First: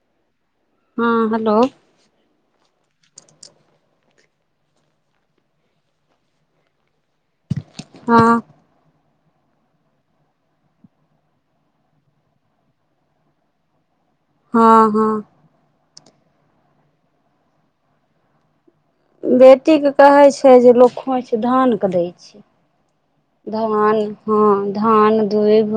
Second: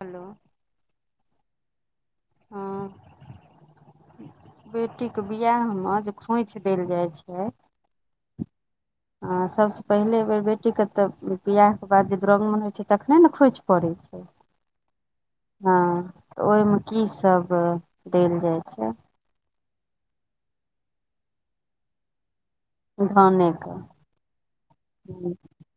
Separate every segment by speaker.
Speaker 1: Hello
Speaker 2: हँ hello
Speaker 1: हँ बेटीके बिआहमे जे खोइछ देल जाइ छै
Speaker 2: हँ
Speaker 1: आ सबसे पहिले बेर बेटी के तऽ बियाह के बाद जे दरगमन होइ छै तखने ने खोइच पड़ै अच्छा
Speaker 2: हँ हँ
Speaker 1: हँ तऽ ओहिमे की सब देल जाइत छै
Speaker 2: बेटीके कहै छै जे लोक खोँइछ धानके दै छै
Speaker 1: धाने के
Speaker 2: धान हँ धान दुइब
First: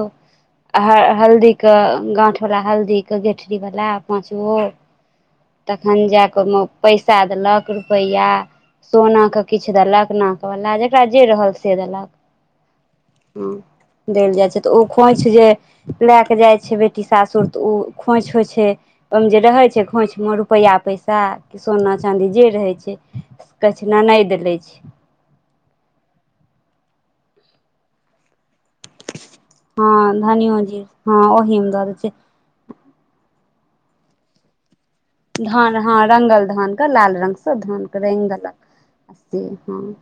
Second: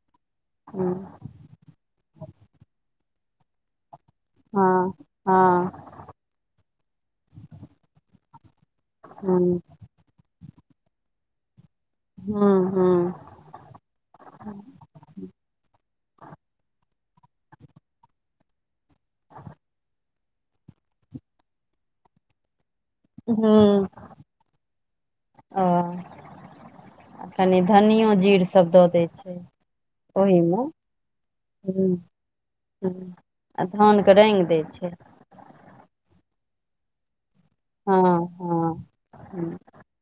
Speaker 2: आ
Speaker 1: हँ
Speaker 2: हल्दी के गाँठवला हल्दीके गेठरीवला पाँचगो
Speaker 1: हँ ह
Speaker 2: तखन जाय कऽ ओहिमे पैसा देलक रुपैआ सोना के किछु देलक नाक म जकरा जे रहल से देलक है देल जाइ छै तऽ ओ खोइछ जे लए कऽ जाइ छै बेटी सासुर तऽ ओ खोंइछ होइ छै ओमे जे रहै छै खोंछ मे रुपैआ पैसा कि सोना चाँदी जे रहैत छै
Speaker 1: ह
Speaker 2: करै
Speaker 1: ह
Speaker 2: छै ननैद लय छै
Speaker 1: ओ कनि धनियो जीर सब दऽ दै छै
Speaker 2: हँ
Speaker 1: ओहिमे
Speaker 2: धनिओ जीर ह ओही मे दऽ
Speaker 1: हुं,
Speaker 2: दै छै
Speaker 1: आ धानके रङ्गि दै छै
Speaker 2: धान हँ रंगल धान के लाल रंगसँ धान के
Speaker 1: हँ
Speaker 2: रंगि देलक
Speaker 1: हँ
Speaker 2: से
Speaker 1: हुं।
Speaker 2: हँ।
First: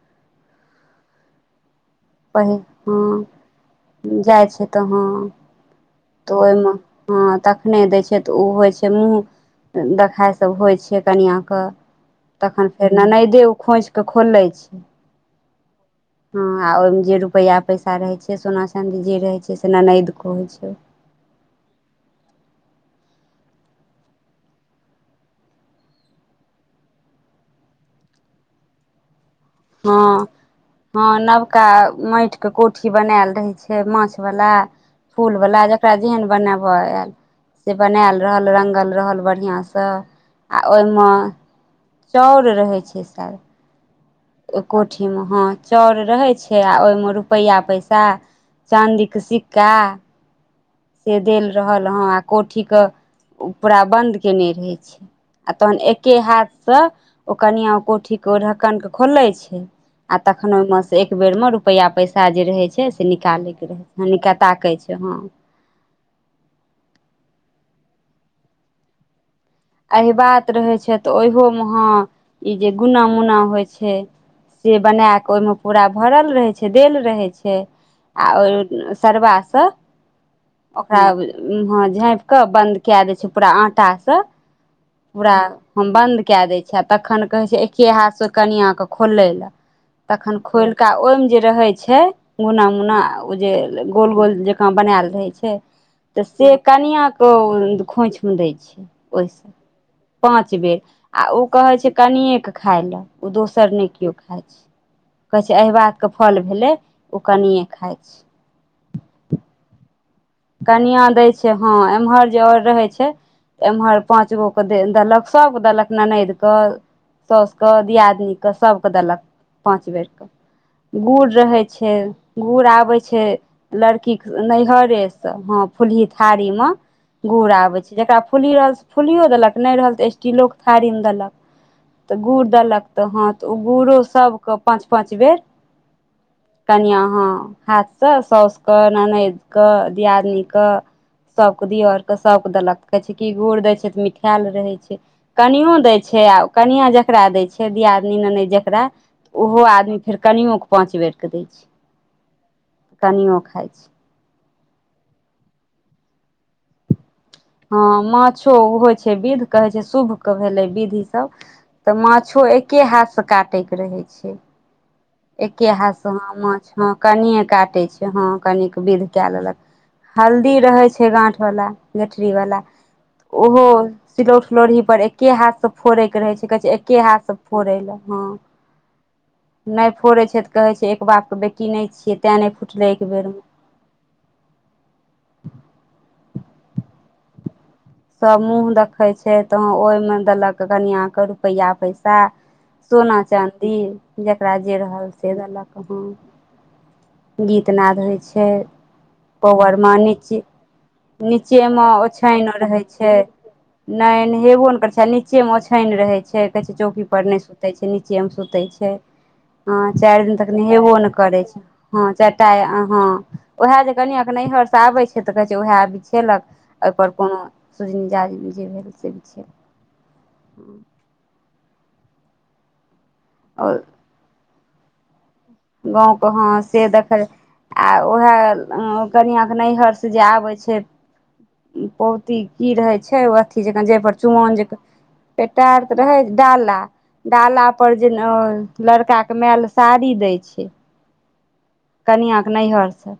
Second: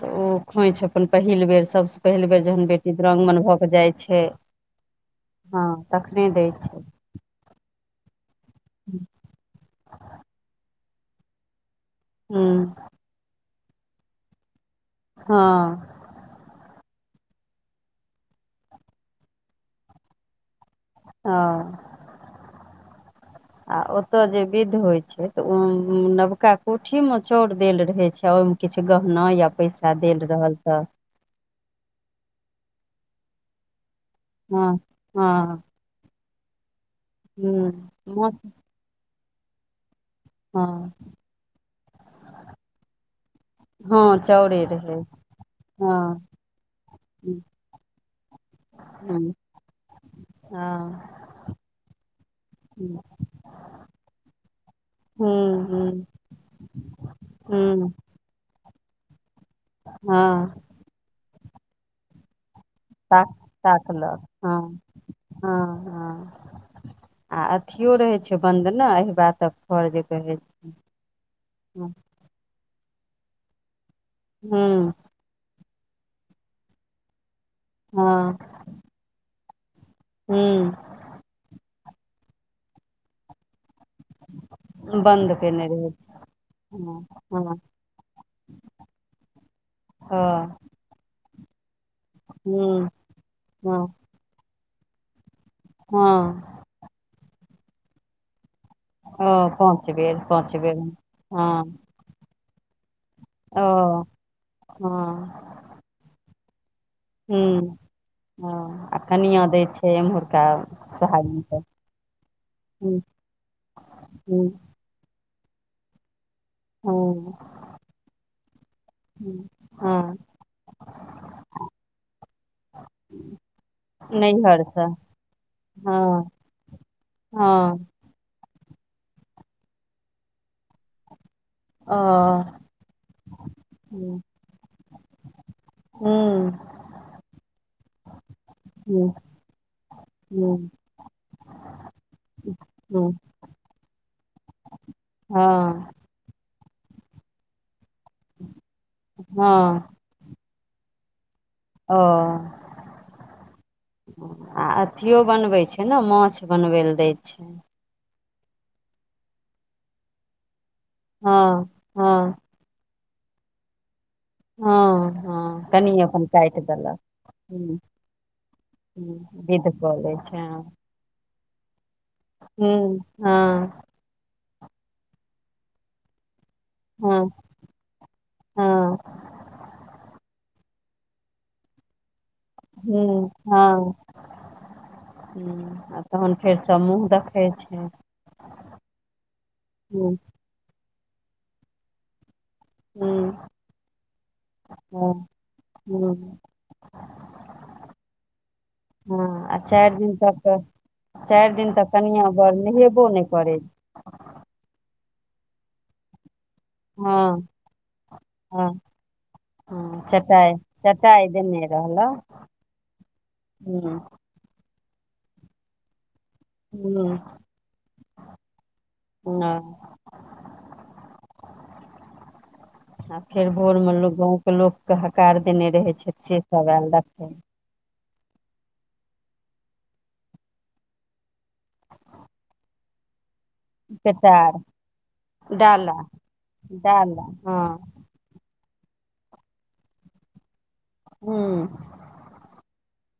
Speaker 1: तऽ ओ खोइछ अपन पहिल बेर सभ स पहिल बेर जखन बेटी दुर्रङ्गमनबऽ कऽ जाइ छैय।
Speaker 2: जाइ छै तऽ हँ
Speaker 1: हँ तखने
Speaker 2: तऽ
Speaker 1: दै
Speaker 2: ओहिमे
Speaker 1: छैय।
Speaker 2: हँ तखने दै छैय तऽ ओ होइ छैय मूँह देखाइ सभ होइ छैय कनिआँके। तखन
Speaker 1: हुँ
Speaker 2: फेर ननैदे ओ खोँछिकऽ खोलैत छैय।
Speaker 1: हँ
Speaker 2: हँ आ ओहिमे जे रुपैआ पैसा रहै छैय सोना चाँदी जे रहै छैय से ननदिक होइ छैय।
Speaker 1: हँ आ ओत जे विध होय छैय तऽ नवका कोठी मे चाउर देल रहय छैय ओहि किछु गहना या पैसा
Speaker 2: हँ
Speaker 1: देल रहल तऽ
Speaker 2: हँ नबका माटीके कोठी बनालि रहे छैय माछ वाला
Speaker 1: हँ हँ
Speaker 2: फूल वाला जक रा जेहन बनाबय आयल से
Speaker 1: हुँ
Speaker 2: बनायल
Speaker 1: माछ
Speaker 2: रहल रङ्गल रहल बढ़िआँसँ। आ
Speaker 1: हँ
Speaker 2: ओहिमे चावर रहै छैय स
Speaker 1: हँ
Speaker 2: ओ
Speaker 1: चाउरे रहै
Speaker 2: कोठीमे हँ चाउर
Speaker 1: हँ
Speaker 2: रहै छैय आ ओहिमे रुपैआ पैसा चाँदीके
Speaker 1: हुँ
Speaker 2: सिक्का
Speaker 1: हँ
Speaker 2: से देल रहल हँ आ कोठीक
Speaker 1: हुँ
Speaker 2: ओ पूरा बन्द कयने रहैत छैय आ तहन
Speaker 1: हुँ
Speaker 2: एके हाथसँ ओ कनिआँ
Speaker 1: हुँ
Speaker 2: कोठीक ढक्कन के खोले छैय आ तखन
Speaker 1: हँ
Speaker 2: ओमेंसे एक बेर में रुपया पैसा जे रहे छैय से
Speaker 1: ताक
Speaker 2: निकालै के रहै
Speaker 1: ताकलक हँ
Speaker 2: छैय [unintelligible] छैय हँ।
Speaker 1: हँ हँ आ अथियो रहै छैय बन्द ने एहिबातक
Speaker 2: एहिबात रहै छैय तऽ ओहोमे हां ई जे गुना मुना होइ छैय से
Speaker 1: हुं
Speaker 2: बना के ओहिमे पूरा भरल रहै छैय देल रहै छैय। आ
Speaker 1: हँ
Speaker 2: ओय सरबासँ
Speaker 1: हुं
Speaker 2: ओकरा झाँपिकऽ बन्द कए दै छैय पूरा आटासँ।
Speaker 1: बन्द
Speaker 2: पूरा
Speaker 1: केने रहै
Speaker 2: हम
Speaker 1: छै।
Speaker 2: बन्द कए दै छियै आ
Speaker 1: हँ
Speaker 2: तखन कहै
Speaker 1: हँ
Speaker 2: छैय एके हाथसँ कनिआँकेँ खोलय लए।
Speaker 1: हँ
Speaker 2: तखन का ओहिमे जे रहै छैय गुना
Speaker 1: हुं
Speaker 2: मुना ओ जे
Speaker 1: हँ
Speaker 2: गोल गोल जकाँ बनायल रहै छैय। तऽ
Speaker 1: हँ
Speaker 2: से कनिआँके खोंइछ मे दै छियै।
Speaker 1: ओ क
Speaker 2: पांच बेर आ उ कहै छैय कनियेके खाय ले ओ दोसर ने केव खेतय।
Speaker 1: हँ
Speaker 2: कहै छैय अहिबातके फल भेलै ओ कनिए
Speaker 1: हुं
Speaker 2: खाइत छैय।
Speaker 1: हँ आ कनिय दै छैय। हे [unintelligible]
Speaker 2: कनिया दै छैय हँ एम्हर जे आओर रहै
Speaker 1: हुं
Speaker 2: छैय एमहर पाँच गो
Speaker 1: हुं
Speaker 2: के दलक सोग दलक ननैद। के
Speaker 1: हँ
Speaker 2: साउसुके दियादीनीके सभकेँ देलक पाँच
Speaker 1: हँ
Speaker 2: बेरके। गुड़ रहै छैय गुड़ आबै छैय लड़कीके
Speaker 1: नैहर से
Speaker 2: नैहरेसँ। हँ फुलही
Speaker 1: हँ
Speaker 2: थारी में गुड़ आबे
Speaker 1: हँ
Speaker 2: छैय जेकरा फुली रहल त फुलियो देलक नहि रहल तऽ स्टीलोके थारीमे देलक।
Speaker 1: ओ
Speaker 2: तऽ गुड़ देलक तऽ हा तऽ ओ गुड़ो
Speaker 1: हुं
Speaker 2: सभके पाँच पाँच बेर
Speaker 1: हुं
Speaker 2: कनिया हाँ हाथसँ सौस क ननैद क न
Speaker 1: हुं
Speaker 2: कऽ सब के दिय आर के सब देलक कहै
Speaker 1: हुं
Speaker 2: छैय की गुर दय छैय त मिखायल रहे छैय
Speaker 1: हँ
Speaker 2: कनियो छै कनिया जेकरा दै छै दियादनी मे नै जेकरा
Speaker 1: हँ
Speaker 2: उहो आदमी। कनियो के पाँच बेरके दै छै
Speaker 1: ओ
Speaker 2: कनियो खाइ छै
Speaker 1: आ अथियो बनबैत छै ने माछ बनबै लए दैत छै
Speaker 2: हँ माछो ओ होइ छै विध कहे छै शुभ के भेले विधि।
Speaker 1: हँ हँ
Speaker 2: माछो एके हाथसँ काटैके रहै छै
Speaker 1: हँ
Speaker 2: एके
Speaker 1: हँ कनि
Speaker 2: हाथसँ
Speaker 1: अपन
Speaker 2: हँ
Speaker 1: काटि
Speaker 2: माछ हँ
Speaker 1: देलक
Speaker 2: कनिये
Speaker 1: हूँ
Speaker 2: काटै छै हँ कनिक विध कए
Speaker 1: हूँ
Speaker 2: लेलक
Speaker 1: विध कऽ लै छै
Speaker 2: हल्दी रहै छै गाठवला गेठरीवला
Speaker 1: हूँ
Speaker 2: ओहो
Speaker 1: हँ
Speaker 2: सिलौठ लोढ़ी पर एके हाथसँ फोड़यके रहै छै कहै छै एके
Speaker 1: हँ
Speaker 2: हाथसँ फोड़य लए हँ
Speaker 1: हँ
Speaker 2: नहि फोड़ै छै तऽ कहै छै एक बापके बेटी नहि छियै तें नहि फुटलै
Speaker 1: हू
Speaker 2: एक बेरमे
Speaker 1: हँ तहन फेरसँ मूँह देखै छै
Speaker 2: सभ मूँह देखै छै तऽ
Speaker 1: हूँ
Speaker 2: ओहिमे देलक कनिआँकेँ रुपैआ पैसा। सोना
Speaker 1: हूँ
Speaker 2: चाँदी जकरा जे रहल
Speaker 1: हँ
Speaker 2: से देलक हँ।
Speaker 1: हूँ
Speaker 2: गीत नाद होइ छै
Speaker 1: हँ आ
Speaker 2: पौवरमे
Speaker 1: चारि दिन
Speaker 2: नीच
Speaker 1: तक चारि दिन
Speaker 2: नीचेमे
Speaker 1: तक कनिया
Speaker 2: ओछेण
Speaker 1: बर
Speaker 2: रहै
Speaker 1: नहेबो
Speaker 2: छै।
Speaker 1: नहि करै छै।
Speaker 2: नहि नहेबो ने करै छै आ नीचे मे ओछेन रहै छै कहे छै चौकी पर ने
Speaker 1: हँ
Speaker 2: सुते छै नीचे मे सुते
Speaker 1: हँ
Speaker 2: छै हँ चार दिन तक
Speaker 1: चटाइ
Speaker 2: नहेबो नहि
Speaker 1: चटाइ
Speaker 2: करै छै
Speaker 1: देने
Speaker 2: हँ
Speaker 1: रहलक
Speaker 2: चार टा हँ उएह जे
Speaker 1: हूँ
Speaker 2: कनियाँ नैहर से आबै छै तऽ कहै छैएह आब छै खेलक एहिपर
Speaker 1: हूँ
Speaker 2: कोनो सूजनी जाजिम जे भेल से
Speaker 1: हँ
Speaker 2: भ
Speaker 1: आ फेर
Speaker 2: आओर
Speaker 1: भोरमे लोक गाँंके लोगके हकार देने रहै छै
Speaker 2: गाँवके
Speaker 1: से
Speaker 2: हँ
Speaker 1: सब आयल
Speaker 2: देखल
Speaker 1: रखै
Speaker 2: आ उएह कनिआँके नैहरसँ जे आबै छै। पौती की रहै छै अ [unintelligible] जक जे पर चुमौन
Speaker 1: बेटार
Speaker 2: जे पेटार
Speaker 1: डाला
Speaker 2: त रहे डाला डाला पर जेना लड़का के माय ले साड़ी दै छै
Speaker 1: हूँ
Speaker 2: कनिआँके नैहरसँ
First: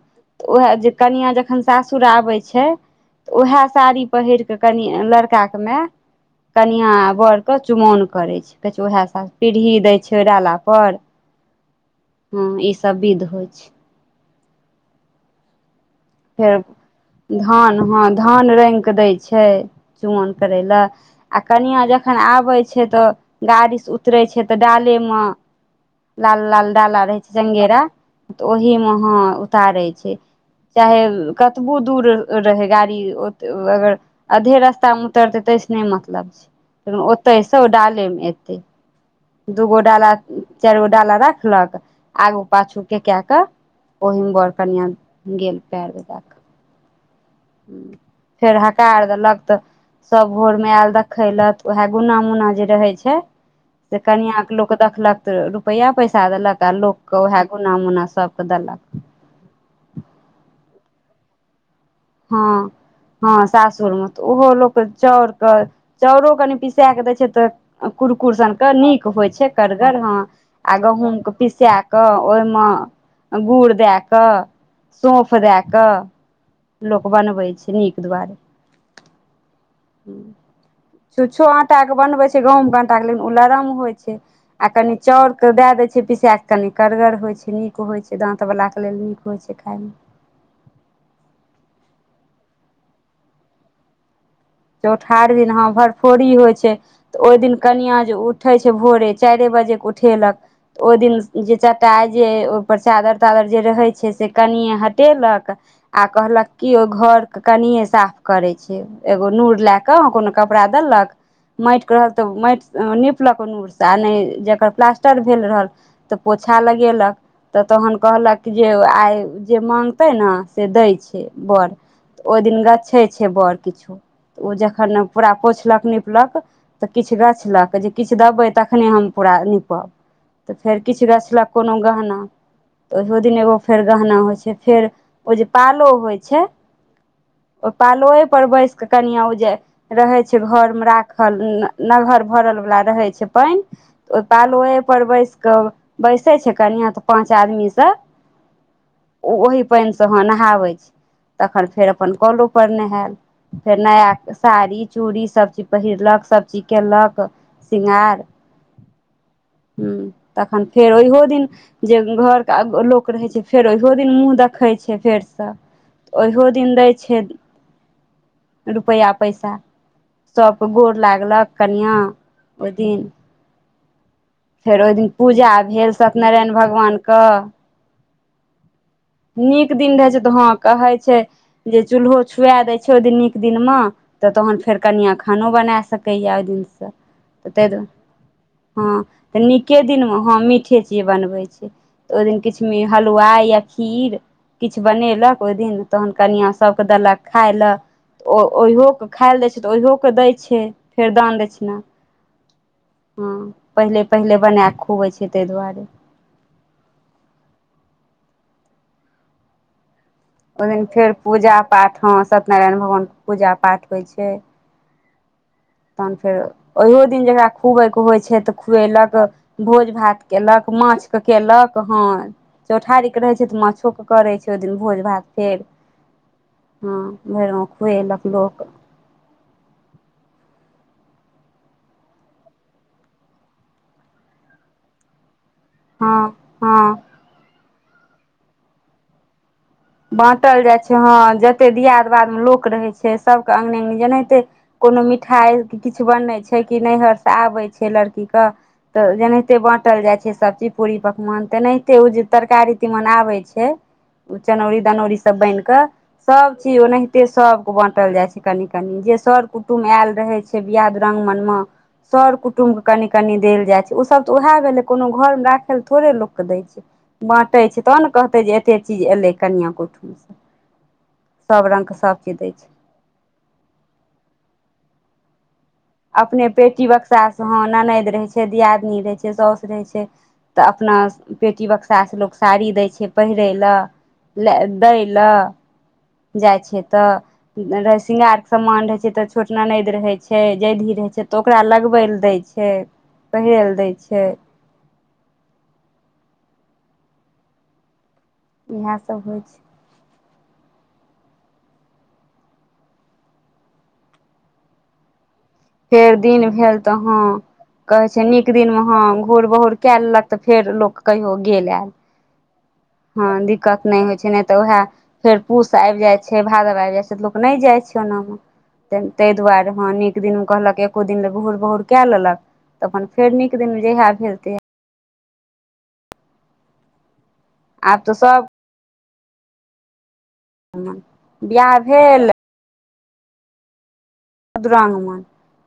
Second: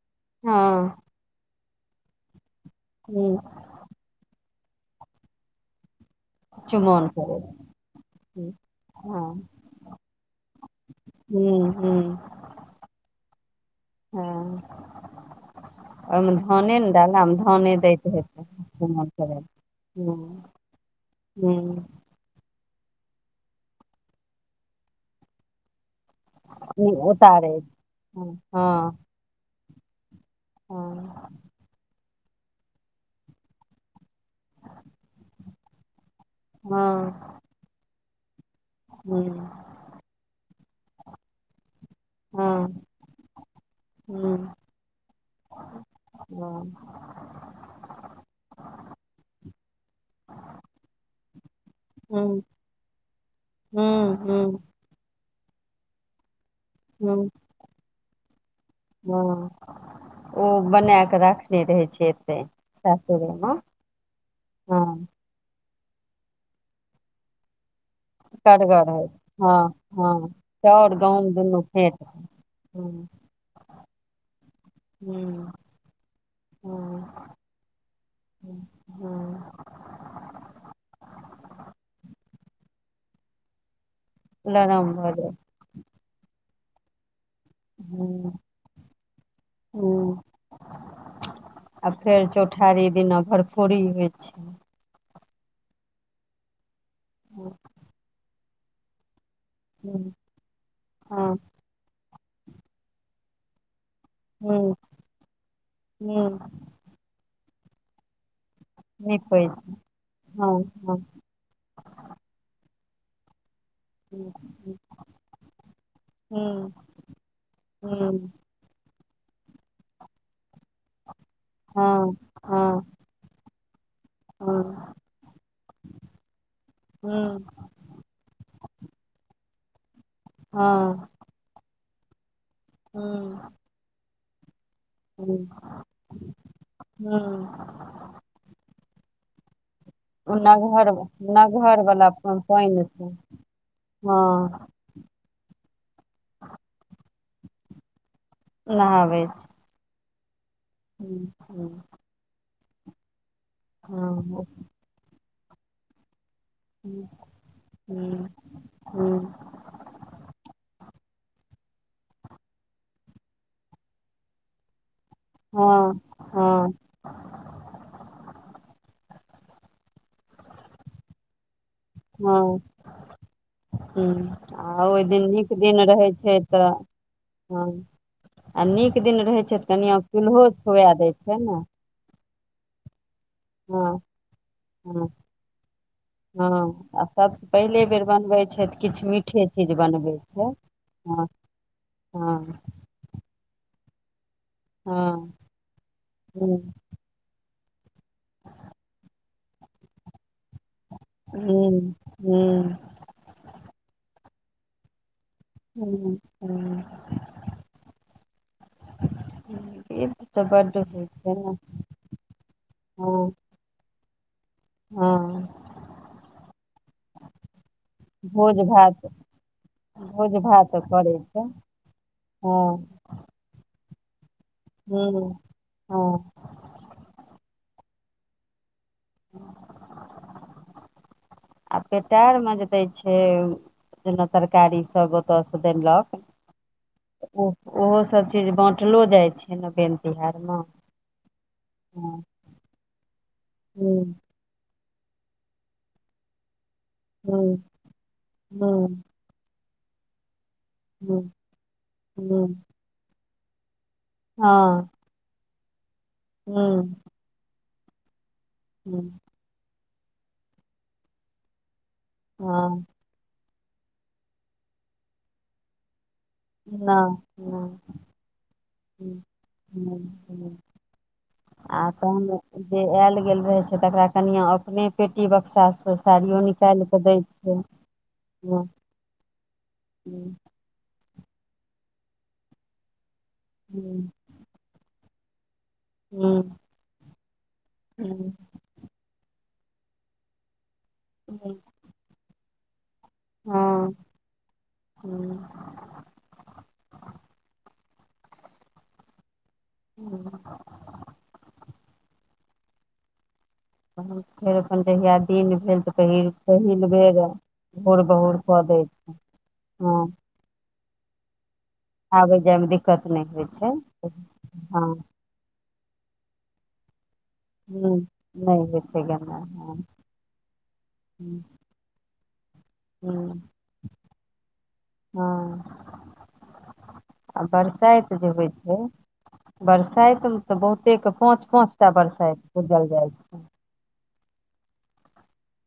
Speaker 2: ओएह जे
Speaker 1: हँ
Speaker 2: कनिआँ जखन सासुर आबै छै
Speaker 1: हूँ
Speaker 2: उएह साड़ी पहिर क कनि लड़का के माय कनियाँ
Speaker 1: चुमौन करै
Speaker 2: बरके चुमौन करै छै कहै छै
Speaker 1: हँ
Speaker 2: उएह पीढ़ी दैत छै ओ डाला पर
Speaker 1: हूँ हुँ
Speaker 2: सब विध होइ छै।
Speaker 1: हँ [inaudible] ओहिमे
Speaker 2: फेर
Speaker 1: धाने ने डाल धाने
Speaker 2: धान हँ
Speaker 1: दैत हेतै
Speaker 2: धान रंगि कऽ दै छै
Speaker 1: हु ह [unintelligible]
Speaker 2: कनियाँ जखन आबे छै तऽ गाड़ीसँ उतरे छै तऽ डाले मे लाल लाल डाला रहै छै
Speaker 1: उतारै
Speaker 2: चंगेरा
Speaker 1: हँ
Speaker 2: तऽ ओहि मे
Speaker 1: हँ
Speaker 2: ह उतारे छै चाहे
Speaker 1: हँ
Speaker 2: कतबो दूर रहै गाड़ी अगर अधे रास्ता मे उतरतै तेस नहि मतलब छै लेकिन ओते से ओ डाले मे एतै
Speaker 1: हूँ
Speaker 2: दू गो डाला चारि गो डाला राखलक। आगू पाछू
Speaker 1: हँ
Speaker 2: के के के ओहिमे
Speaker 1: हूँ
Speaker 2: बड़ कनिया गेल पैंर बे
Speaker 1: हँ
Speaker 2: फेर हकार देलक तऽ सब भोर में आयल खलत उह गुना
Speaker 1: हूँ
Speaker 2: उना जे रहै छै से
Speaker 1: हूँ
Speaker 2: कन के
Speaker 1: हूँ
Speaker 2: देखलक तऽ रुपैआ पैसा देलक आ लोकके
Speaker 1: हूँ
Speaker 2: उएह गुना मुना सबके देलक
Speaker 1: हँ ओ बना कऽ राखने रहै छै एते
Speaker 2: हँ हँ
Speaker 1: सासुरेमे
Speaker 2: सासुरमे तऽ ओहो लोक
Speaker 1: हँ
Speaker 2: चाउरके चाउरो कनि पिसा क दै छै तऽ कुरकुर सनके
Speaker 1: करगर
Speaker 2: नीक होइ छै
Speaker 1: हँ
Speaker 2: करगर हँ आ
Speaker 1: चाउर गहूँम
Speaker 2: गहूंमके
Speaker 1: दुनू
Speaker 2: पिसा
Speaker 1: फेट
Speaker 2: कऽ ओहिमे
Speaker 1: हँ
Speaker 2: गुड़ दए कऽ सौँफ
Speaker 1: हँ
Speaker 2: दए कऽ लोक
Speaker 1: हँ
Speaker 2: बनबै छै नीक
Speaker 1: हँ
Speaker 2: दुआरे छुच्छो आंटा के बनबे छै गहुम के आंटा के लेकिन उ लरम होइ छै आ
Speaker 1: लरम
Speaker 2: कनि
Speaker 1: भऽ जाइ
Speaker 2: चाउर
Speaker 1: छै।
Speaker 2: के दए देय छै पिसा के कनि कगर होइ छै नीक होइ छै
Speaker 1: हँ
Speaker 2: दाँतवलाके लेल नीक होइ छै खाइमे
Speaker 1: हँ आ फेर चौठारी दिना भरपूरी होइत छै
Speaker 2: चौठार दिन हा भरफोरी होइ छै त ओहि दिन
Speaker 1: हँ
Speaker 2: कनिया जे उठे छै भोरे चारे बजे उठेलक ओहि दिन
Speaker 1: हँ
Speaker 2: जे चटा जे ओप चादर तादर जे रहै छै से
Speaker 1: हँ
Speaker 2: कनिये हटेलक आ
Speaker 1: हँ
Speaker 2: कहलक क ओ घरके कनिये साफ करै छै एगो
Speaker 1: निपै
Speaker 2: नूर
Speaker 1: छै
Speaker 2: ले के कोनो
Speaker 1: हँ
Speaker 2: कपड़ा
Speaker 1: हँ
Speaker 2: देलक माटि के रहल त माटि नीपलक नूर आ नहि
Speaker 1: हँ
Speaker 2: जकर प्लास्टर भेल रहल तऽ पोछा
Speaker 1: हँ
Speaker 2: लगेलक तऽ तहन
Speaker 1: हँ
Speaker 2: कहलक कि जे आइ जे माँगतै ने से दै छै बड़
Speaker 1: हँ
Speaker 2: तऽ ओहि दिन
Speaker 1: हँ
Speaker 2: गाछे छै बड़ किछु त ओ
Speaker 1: हँ
Speaker 2: जखन पूरा पोछलक नीपलक तऽ किछु
Speaker 1: हँ
Speaker 2: गाछलक जे किछु देबै तखने हम पूरा न निपब तऽ फेर किछु
Speaker 1: हँ
Speaker 2: गछलक कोनो गहना तऽ ओहिहो दिन
Speaker 1: हँ
Speaker 2: एगो फेर गहना होइ छै फेर ओ जे पालो होइ छै
Speaker 1: हँ
Speaker 2: ओ पालोए पर बैस कऽ कनिआ ओ जे रहै छै घरमे
Speaker 1: नगहर
Speaker 2: राखल
Speaker 1: नगहर वाला
Speaker 2: नहर
Speaker 1: प-
Speaker 2: भरल वला
Speaker 1: पानि
Speaker 2: रहै छै पानि ओहि
Speaker 1: हँ
Speaker 2: पालोहपर बैस कऽ बैसै छै कनिआँ तऽ पाँच आदमीसँ
Speaker 1: नहाबै छै
Speaker 2: पानि से ह नहाबै छी
Speaker 1: हँ
Speaker 2: तखन
Speaker 1: हँ
Speaker 2: फेर अपन कलोप पर नहायल फेर नया
Speaker 1: हँ
Speaker 2: साड़ी चूड़ी सभ चीज पहिरलक सभ ची केलक सृंगार
Speaker 1: हँ
Speaker 2: तखन फेर ओहो दिन जे घरके लोक रहै छै फेर ओहियहो दिन मुँह देखैत छै फेर
Speaker 1: हँ
Speaker 2: ओहिहो दिन दै छै रुपैआ पैसा सभके गोर लागलक कनिआँ
Speaker 1: हँ
Speaker 2: ओहि दिन फेर
Speaker 1: आ
Speaker 2: ओहि दिन
Speaker 1: नीक
Speaker 2: पूजा
Speaker 1: दिन
Speaker 2: भेल
Speaker 1: रहै छै
Speaker 2: सत्यनारायण भगवानके
Speaker 1: अ नीक दिन रहै छै तऽ
Speaker 2: नीक दिन
Speaker 1: कनिआँ
Speaker 2: रहे छै तऽ हँ
Speaker 1: चूल्हो
Speaker 2: कहे
Speaker 1: छुआ दै
Speaker 2: छै
Speaker 1: ने
Speaker 2: जे चूल्हो छुआ देय छै ओहि दिन न एक दिन मे
Speaker 1: हँ
Speaker 2: तऽ तहन फेर
Speaker 1: हँ
Speaker 2: कनिया खानो बना सकैया ओहि
Speaker 1: हँ
Speaker 2: दिनसँ
Speaker 1: आ सभसँ
Speaker 2: तऽ ताहि
Speaker 1: पहिले
Speaker 2: दुआरे
Speaker 1: बेर बनबै छै तऽ
Speaker 2: हँ
Speaker 1: किछु
Speaker 2: तऽ
Speaker 1: मीठे चीज
Speaker 2: नीके
Speaker 1: बनबै
Speaker 2: दिनमे हँ
Speaker 1: छै
Speaker 2: मीठे
Speaker 1: हँ हँ
Speaker 2: हलुवा या खीर किछु
Speaker 1: हँ
Speaker 2: बनेलक ओहि दिन तहन कनिया
Speaker 1: हूँ
Speaker 2: सबके देलक खाय लए त ओ ओहियोके खाय लए दै छै तऽ ओहिओोके दै छै फेर दान दै छ ने
Speaker 1: हूँ हूँ
Speaker 2: हँ पहिले पहिले बनााकऽ खुआबै छै ताहि दुआरे
Speaker 1: ह [unintelligible]
Speaker 2: ओहि दिन
Speaker 1: होइ
Speaker 2: फेर
Speaker 1: छै ने
Speaker 2: पूजा पाठ हँ सत्यनारायण भगवानके
Speaker 1: हँ
Speaker 2: पूजा पाठ होइ छैय।
Speaker 1: हँ
Speaker 2: तहन फेर ओहो दिन जकरा खुआयबेके होइ छैय
Speaker 1: भोज
Speaker 2: तऽ
Speaker 1: भात
Speaker 2: खुएलक। भोज भात कयेलक
Speaker 1: भात करै
Speaker 2: माछके
Speaker 1: छै
Speaker 2: कयेलक हँ।
Speaker 1: हँ
Speaker 2: रहै चौठारीके छैय तऽ माछोकेँ करै छैय ओहि दिन भोज भात
Speaker 1: हूँ
Speaker 2: फेर।
Speaker 1: हँ
Speaker 2: हँ भरि गांव खुएलक लोक।
Speaker 1: आ आ पेटरीमे जे दै छैय जेना तरकारी सब ओतऽसँ देलक
Speaker 2: हँ हँ
Speaker 1: ओ ओहो सब चीज बटलो जाइ छैय ने फेर।
Speaker 2: बाँटल जाइ छैय हँ जतेक दियाद
Speaker 1: हँ
Speaker 2: बादमे लोक रहै छैय सभके अङंगने अङ्गनी
Speaker 1: हूँ
Speaker 2: जेनाहिते कोनो मिठाइ किछु बनै छैय कि नैहरसँ
Speaker 1: हूँ
Speaker 2: आबै छैय लड़कीके
Speaker 1: हूँ
Speaker 2: तऽ जेना एते बाँंटल जाय छैय सब चीज पूरी
Speaker 1: हूँ
Speaker 2: पकमान तेनाहिते ओ जे
Speaker 1: हूँ
Speaker 2: तरकारी तीमन आबय छैय। चनौरी
Speaker 1: हँ
Speaker 2: दनौरी सब बनिके सब चीज
Speaker 1: हूँ
Speaker 2: ओनाहिते सब के बाँटल जाइ छैय कनिक। कनि जे
Speaker 1: हूँ
Speaker 2: सर कुटुम्ब आयल रहे छैय बियाह दुरांगमन में सर कुटुम् के
Speaker 1: हँ
Speaker 2: कनि कनि देल जाइ छैय ओ सब तऽ वैह भेलै कोनो घरमे राखै लऽ थोड़े लोक के दै
Speaker 1: नहि
Speaker 2: छैय
Speaker 1: नहि
Speaker 2: बाँटे छैय तब ने कहते जे एते चीज एलै। कनिआँके
Speaker 1: ह
Speaker 2: ओहिठुमसँ
Speaker 1: ह
Speaker 2: सभ
Speaker 1: आ
Speaker 2: रङ्गके सभ चीज
Speaker 1: त
Speaker 2: दै छै
Speaker 1: जे आयल गेल रहै छैय तकरा कनिआँ अपने पेटी बक्सासँ
Speaker 2: अपने पेटी बक्सासँ हँ ननैद रहै छैय
Speaker 1: हँ
Speaker 2: दियादिनी रहै छैय सौस रहै छैय।
Speaker 1: हूँ
Speaker 2: तऽ अपना पेटी बक्सासँ लोक साड़ी दै छैय पहिरे ल। दै ल
Speaker 1: हूँ
Speaker 2: जाइ छियै तऽ रह श्रृंगार के समान रहै छैय तऽ छोट ननैद रहै छैय जैधी रहै छैय तऽ ओकरा लगबै लए दै छैय। पहेल दै छैय।
Speaker 1: हूं
Speaker 2: इहे सब होइ छैय।
Speaker 1: हू फेर अपन जहिआ
Speaker 2: फेर दिन भेल तऽ ह
Speaker 1: भोर
Speaker 2: कहै छैय
Speaker 1: बहुर
Speaker 2: नीक
Speaker 1: कऽ दै
Speaker 2: दिनमेह
Speaker 1: छै।
Speaker 2: घूर बहुर कए
Speaker 1: हँ
Speaker 2: लेलक तऽ फेर लोक कहियो गेल आयल
Speaker 1: आबै जायमे दिक्कत नहि
Speaker 2: हँ
Speaker 1: होइ छै
Speaker 2: दिक्कत नहि होइ छैय नहि तऽ उएह
Speaker 1: हँ
Speaker 2: फेर पूस आयब जाय छैय भादव आब जाय छैय। त लोक नै जाय
Speaker 1: हूँ
Speaker 2: छैय ओनाहो
Speaker 1: नहि होइ
Speaker 2: त
Speaker 1: छै
Speaker 2: तहि
Speaker 1: गेनाइ
Speaker 2: दुआरे
Speaker 1: हँ
Speaker 2: ह निक दिनमे एको दिन घूर बहुर कए लेलक त अपन फेर
Speaker 1: हूँ
Speaker 2: नीक दिन मे जहिया भेल तहिया
Speaker 1: हँ आ
Speaker 2: आब
Speaker 1: बरसाइत
Speaker 2: तऽ
Speaker 1: जे होइ
Speaker 2: सभ
Speaker 1: छैय बरसाइत मे तऽ बहुते पांच पांच
Speaker 2: बियाह
Speaker 1: टा
Speaker 2: भेल
Speaker 1: बरसाइत पूजल जाइ छैय।
Speaker 2: आ दुरागमन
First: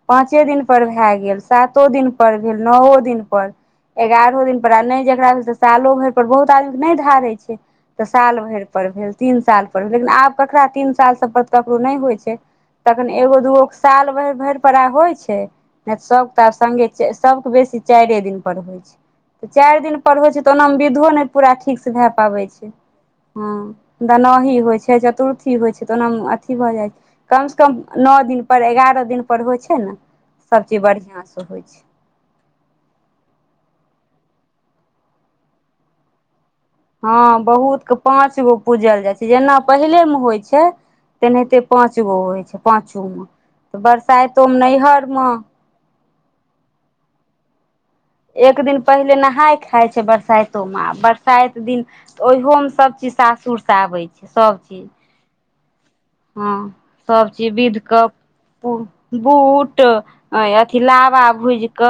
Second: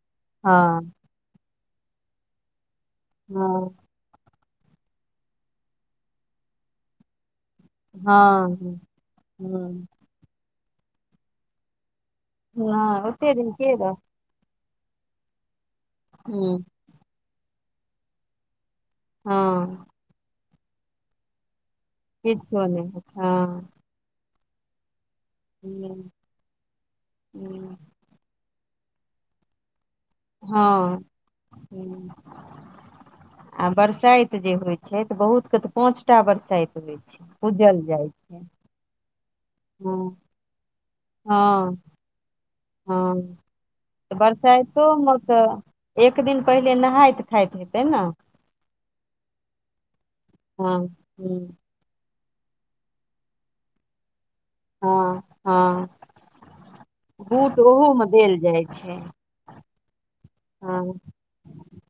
Speaker 2: पाँचे
Speaker 1: हँ
Speaker 2: दिन पर भए गेल सातो दिन पर भेल नओ दिन दिन पर
Speaker 1: हँ
Speaker 2: एगारहो दिन पर आ नहि जेकरा भेल तऽ सालो भैर पर बहुत आदमी के नहि धारय छैय। तऽ साल
Speaker 1: हँ
Speaker 2: भैर पर भेल तीन सालपर
Speaker 1: हँ
Speaker 2: भेल लेकिन आब ककरा तीन साल सभ पर ककरो नहि होइत छैय।
Speaker 1: नहि ओते दिन
Speaker 2: लोग
Speaker 1: के रह
Speaker 2: साल भैर भैर पर होइ छैय त सब तब
Speaker 1: हूँ
Speaker 2: संगे सबके बेसी चारि दिन पर होइ छैय त चार
Speaker 1: हँ
Speaker 2: दिन पर होइ छैय तऽ ओना मे विधो नहि पूरा ठीकसँ भए पाबै
Speaker 1: किछो
Speaker 2: छैय
Speaker 1: नहि
Speaker 2: हँ। दनही होय छैय चतुर्थी होय छैय तऽ ओना
Speaker 1: हूँ
Speaker 2: मे अथी भए जाय छैय कम से
Speaker 1: हूँ
Speaker 2: कम नओ दिन पर एगारह दिन पर होइ छैय ने सब चीज
Speaker 1: हँ
Speaker 2: बढ़िआं सँ होइ छै
Speaker 1: ह आ बरसाइत जे होइ छै तऽ बहुतके तऽ पाँच टा बरसाइत होइ छै
Speaker 2: हँ
Speaker 1: पूजल
Speaker 2: बहुतके
Speaker 1: जाइ छै
Speaker 2: पाँच गो पूजल जाइ छै जेना
Speaker 1: हँ
Speaker 2: पहिलेमे होइ छै तेनाहिते
Speaker 1: हँ
Speaker 2: पाच गो होइ छै पाचोमे
Speaker 1: हँ
Speaker 2: तऽ
Speaker 1: तऽ
Speaker 2: बरसाइतोमे नैहरमे
Speaker 1: तऽ एक दिन पहिले नहाइत खाइत हेतै ना
Speaker 2: एक दिन पहिले नहााय खााय छै
Speaker 1: हँ
Speaker 2: बरसाइतोमे बरसाइत
Speaker 1: हूँ
Speaker 2: दिन ओहोमे सभचीज सासुरसँ आबै छै सभ
Speaker 1: हँ हँ
Speaker 2: सब चीज
Speaker 1: बूट
Speaker 2: विध
Speaker 1: ओहोमे
Speaker 2: कऽ
Speaker 1: देल जाइ छै
Speaker 2: बूट अथी
Speaker 1: हँ
Speaker 2: लाबा भूजिक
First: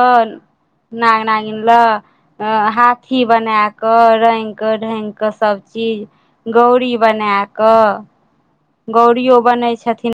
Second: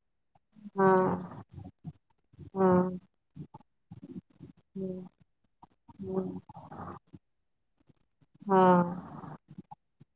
Speaker 2: नाग
Speaker 1: हँ
Speaker 2: नानिन ल
Speaker 1: हँ
Speaker 2: हाथी बनाए कऽ रंग कऽ
Speaker 1: हूँ
Speaker 2: ढंग कऽ सभचीज
Speaker 1: हूँ
Speaker 2: गौरी बना कऽ
Speaker 1: हँ
Speaker 2: गौरी बनै छथिन